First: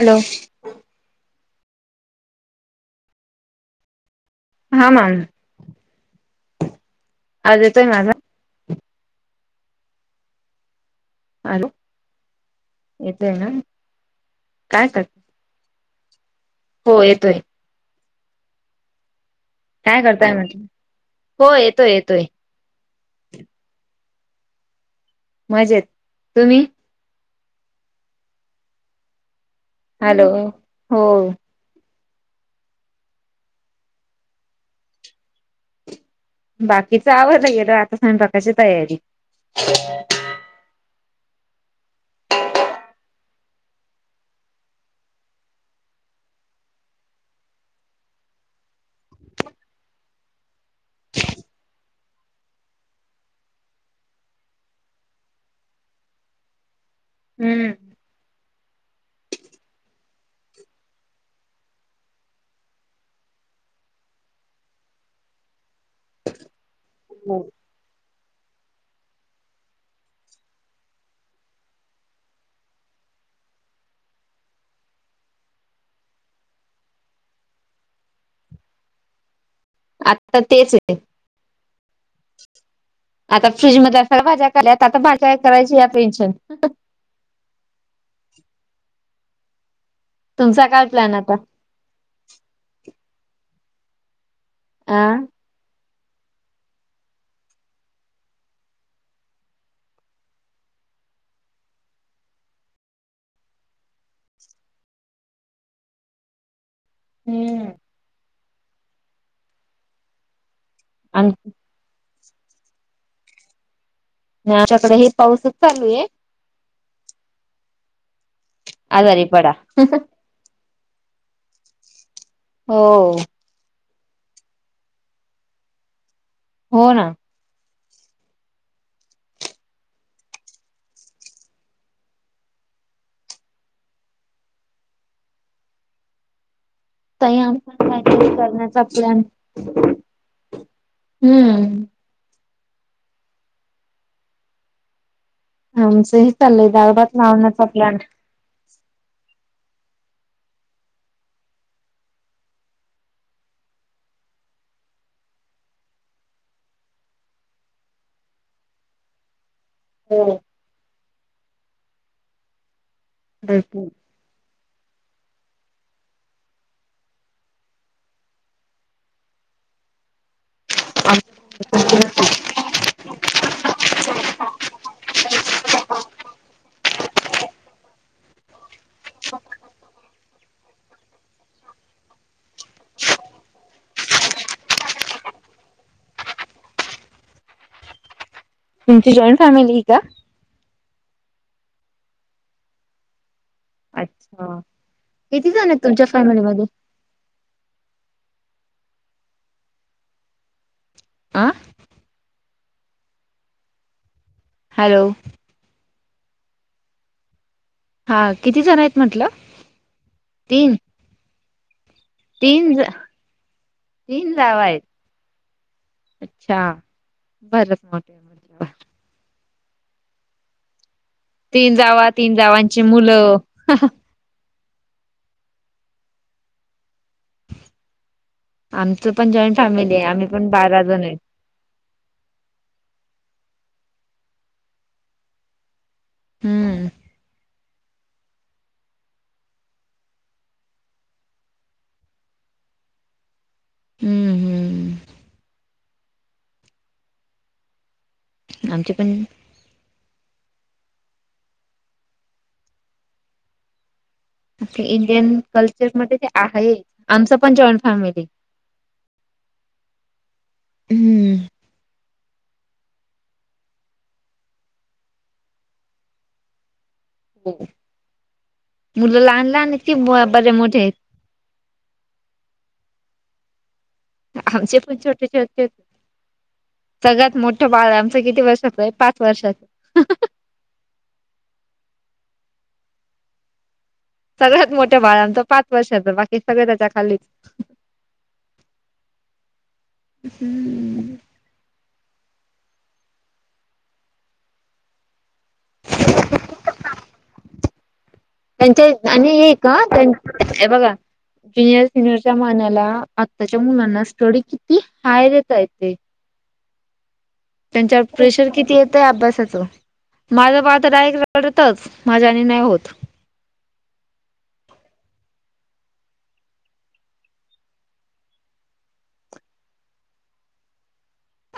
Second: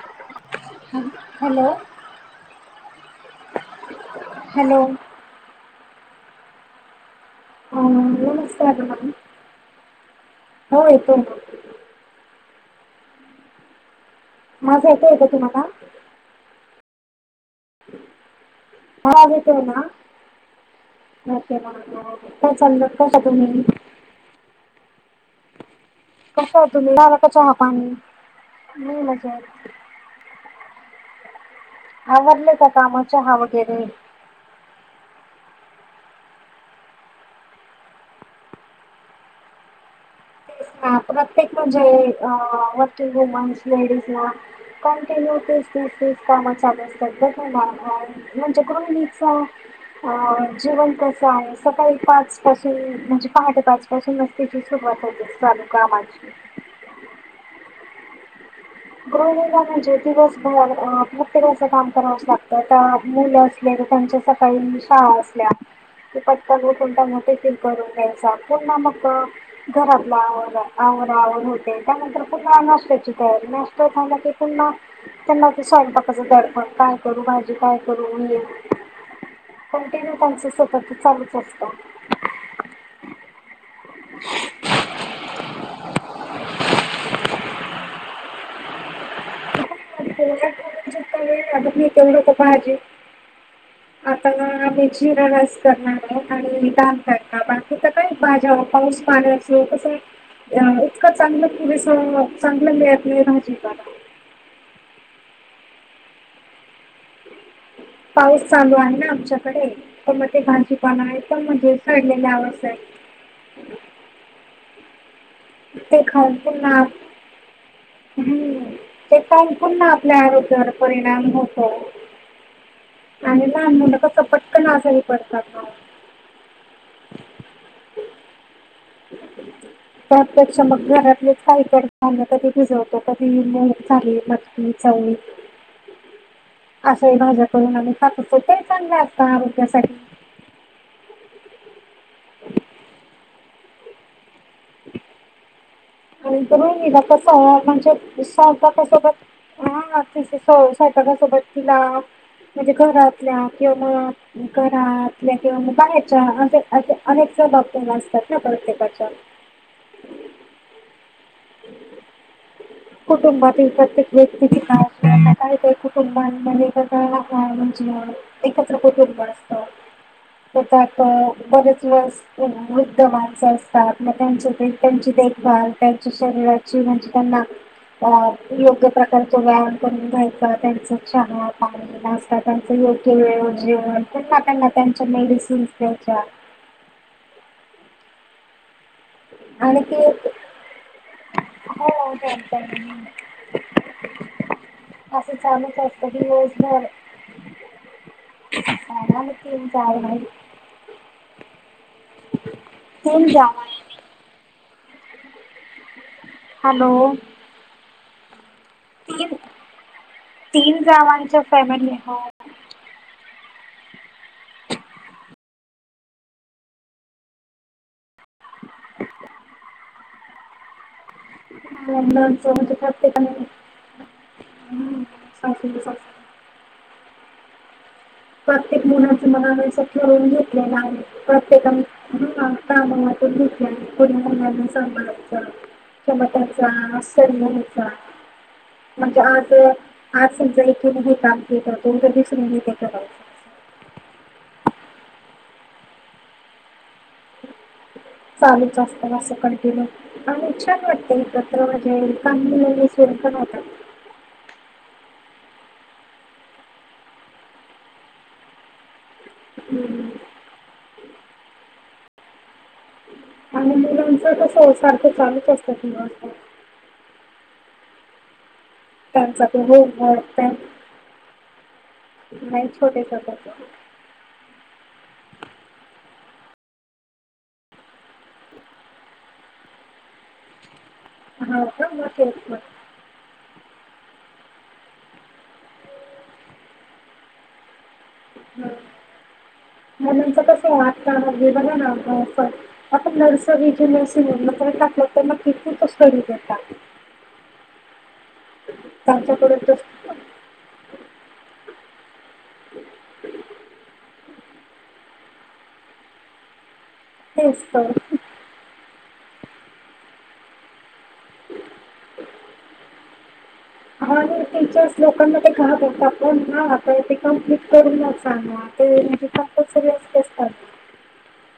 Hello! Hello? Hello हा ma'am, आज येतोय माझा नमस्कार! मॅम, हो येतोना, हॅलो? येतोय ना, माझा येतोय का तुम्हाला? होय येतोय, माझा येतोय ना, काय करताय म्हटलं का हो येतोय चाललंतल येतोय कशा आहात, तुम्ही मजेत कसं होतत तुम्ही, झालं का चहा, पाणी, मी मजेत, हॅलो? हो, आवरली का काम, चहा वगैरे? बाकीचा आवरलं गेल, आता स्वयंपाकाची तयारी. हा प्रत्येक म्हणजे, अ वर्किंग वुमन्स लेडीज ना कंटिन्यू तीच, तीच तसंच काम चालू असतात, ना [unintelligible] म्हणजे गृहिणीचा, अ जीवन कस आहे, सकाळी पाच पासून म्हणजे पहाटे पाच पासून मस्तेची सुरुवात होते चालुकामाची हम्म गृहिणीला म्हणजे दिवसभर प्रत्येकाचं काम करावं लागत मुलं तर त्यांच्या सकाळी शाळा असल्या कि पटकन उठून त्यांना टिफीन करून त्यांच्या पुन्हा मग घरातला आ आवरा आवर होते त्यानंतर पुन्हा नाशत्याची तयारी नाय तो पर्यंत पुन्हा त्यांना ते स्वयंपाकच दडपण काय करू भाजी काय करू ये कंटिन्यू आता त्यांच तेच स्वतःचं आहे चालूच असतं, आता फ्रीज मधल्या सगळ्या भाज्या खाल्यात आता भाज्या काय करायची याचं टेन्शन तुमचा काय ज प्लॅन आता ते लोक पाहिजे आता आम्ही जी अ राला करणार आणि काम करता बाकीच काय भाज्या पाऊस पाण्या अस कसं इतकं चांगलं पुरेस चांगलं मिलेजिक पाऊस चालू आहे ना आमच्याकडे तर मग ते भाांजीपान आहे प म्हणजे ठडलेलं हवं सर आणि आमच्याकडे हे पाऊसच चालू ते आहे खाऊ पु ना ह् ते आजारी का पडा पुन्हा आपल्या आरोग्यावर परिणाम होतो हो आणि मुलं सपट तर आजही पडतात ना हो ना ब प्रत्यक्ष मग घरातले साईकताना कधी भिजवतो कधी ह् चऊ म असे ताई आमचा माझ्याकडून आ खात काहीतरी असतो ते करण्याचा चांगलं प्लॅन का आरोग्यासाठी हम्म [unintelligible] आमचंही आणि चाललंय तरुला दाळभात कस आहे लावण्याचा प्लॅन म्हणच्यात स्वयंपाका सोबत हा ति स्वयंपाका सोबत तिला म्हणजे घरातल्या किंवा म घरातल्या किंवा बायच्या अस असे अनेक बाबत असतात ना प्रत्येकाच्या हम् कुटुंबातील भरपूर प्रत्येक व्यक्ती कुटुंबांमध्येगळ का म्हणजे एकत्र कुटुंब असतं होता बरेच वस वृद्ध माणसं असतात म त्यां त्यांची देखभाल त्यांच्या शरीराची म्हणजे त्यांना अ योग्य प्रकारच व्यायाम करून घ्यायचां त्यांच क्षण पाणी नाचता त्यांचं योग्य व जेवण पुन्हा त्यांना त्यांच्या मेडिसन्स त्याच्या तुमची जॉईंट आणि फॅमिली का? ती हो हो अच्छा असं किती जण चालूच आहेत असत तुमच्या की रोज फॅमिलीमध्ये? भर का त जा आं हो जा हॅलो हॅलो हा किती जण आहेत म्हटलं? तीन तीन गावांच्या फॅमिली ह तीन जा तीन जाव आहेत अच्छा बरच मोठी तीन जावा तीन च म्हणजे जावांची मुलं प्रत्येकाने सां स प्रत्येक आमचं मुनाच पण मना जॉईंट व अस फॅमिली आहे आम्ही ठेळून पण घेतलेला बारा आहे जण प्रत्येकाने ह का मला पण घेतल्या पुढ मुलांना सांगाच हम्म चमटांचा सरमणीचा म्हणजे आज आज समजा इथे काम घ दो ज दिवसून ह हम्म हम्म चालू आमचे असत पण अससं कनटीन्यू अ छान वाटते इकत्र म्हणजे का मुी सर पण होत इंडियन कल्चरमध्ये ते आहे आमच पण जॉईंट फॅमिली हम्म हम्म हा च त सारखं चालूच असतात हो मुलं त्यांचा लहान ते लहान आहेत की होमवर्क त्या बर्या मोठे आहेत नाही छोटे छोट आमचे पण छोटे छोटते सगळ्यात मोठं बाळ आमचं किती वर्षलंय पाच वर्षाच हा का म म सगळ्यात मोठं बाळ आमचं पाच वर्षाच बाकी सगळे त्याच्या खालीच ह म्हच कस वाट बघ ना आ नर्स नस टाकलं तर मग तथूचचरीात त्यांचे आणि त्यांच्याकडे एक तो का त्यां बघा जुनियर सिनियरच्या मानाला आत्ताच्या मुलांना स्टडी किती ती हायरेतयेते तेच प्रेशर किती येतंय अभ्यासाचं माझं पाात एकक रडतच माझ्या आणि नाहीय होत [inaudible] हा आणि टीचर्स लोकांमध्ये घाततात पण ह आता ते कमप्लीट करून सांगणार ते म्हणजे कप सग असते असतात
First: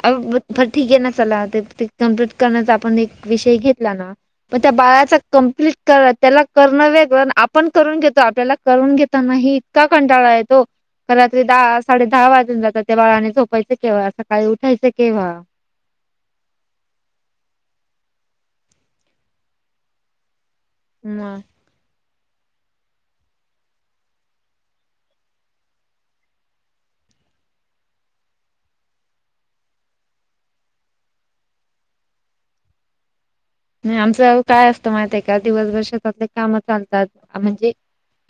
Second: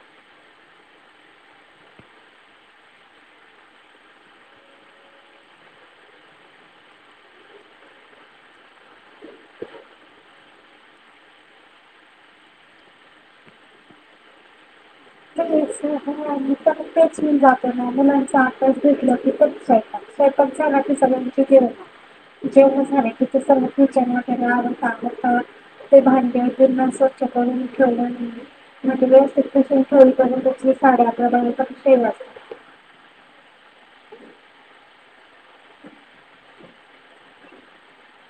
अर ठीक आहे ना चला ते ते कम्प्लीट करण्याचा आपण एक विषय घेतला ना मग त्या बाळाचा कमप्लीट क त्याला करणं वेगळं आपण करून घेतो आपल्याला करून घेत नाहीत का कंटाळा येतो का रात्री दहा साडे दहा वाजून जातात त्या बाळाने झोपायच केव्हा सकाळी उ खासकेव तेच तेच म जातो ना मुलांचा आकास भटलं की स्वयक स्वयंपाक मग सगळ जेवढ झाले कि ज कात ते भांड प स्वच्छ करून ठेवलं म्हट असरीर् साडी्या आपल्या बघव फेम नाही आमचं काय असतं माहिित आहे का दिवसभर शेतातले काम चालतात म्हणजे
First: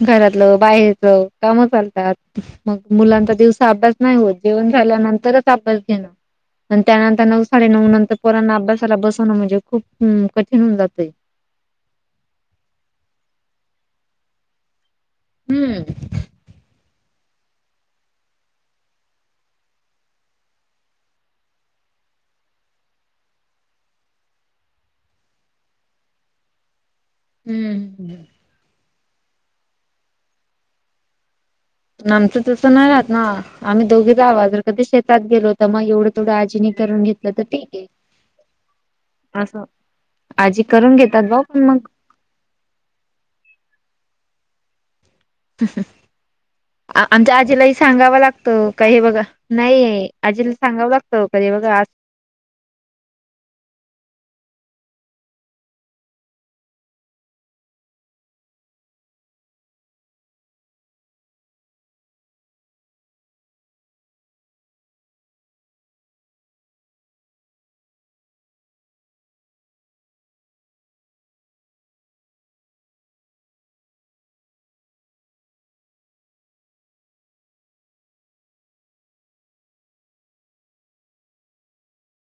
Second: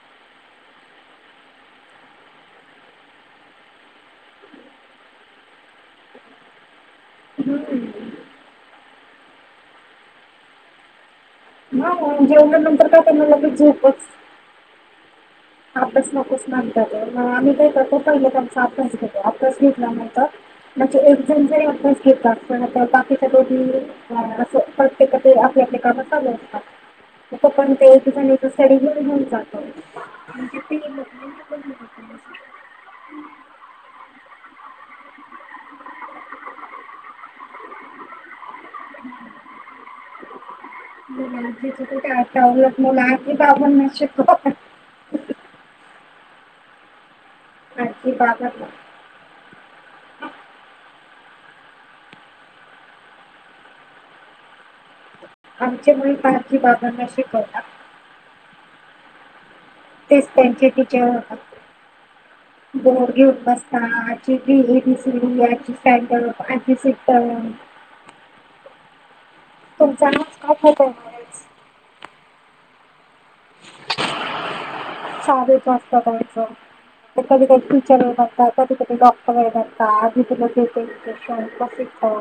घरातलं बाहेरच काम चालतात मग मुलांचा दिवसा अभ्यास नाही हो जेवण झाल्यानंतरच अस घेणं आणि त्यानंतर नऊ साडे हम्म. नऊ नंतर पोरना अभ्यासाला बसवणं म्हणजे खूप कठीण होन जातय ह जेवल्यानंतर काय त्यां मलाी झोपच हम्म अभ्यास नकोचतात मग आम्ही काही करतो पहि आमचा अभ्यास घेतो अभ्यास निटल्यानंतर म्हणजे एक जण जरी अभ्यास घेतात पण आता बाकी सगळं ते आप आपल्या कामात चालू असतात पण ते एक हम्म. जण सडी घेऊन घेऊन जात म्हणजे ते नमचं तसं नाही राहत ना आम्ही दोघेचा आवाज कधी शेतात गेलो होता मग एवढं तेथवढं आजीनी करून घेतलं तर ठीक आहे असं आजी करून घेतात भाऊ पण मग आपण ख आमच्या आजीलाही आणखी सांगावं बाबांना लागतं का हे बघा नाही आजीला सांगावं लागतं कधी बघा आमचे मु पाखी बागांना शिकवतात तेच थँक्यू टीचर बोड घेऊन बसतास आची सॅडप आची सि्ट त जाण का होत साधेच वा असतात त्यांचं ते कधी कधी टीचर आहे नत कधी कधी डॉक्टर आहे म्हणता आधी तुला ते श प्रसिद्ध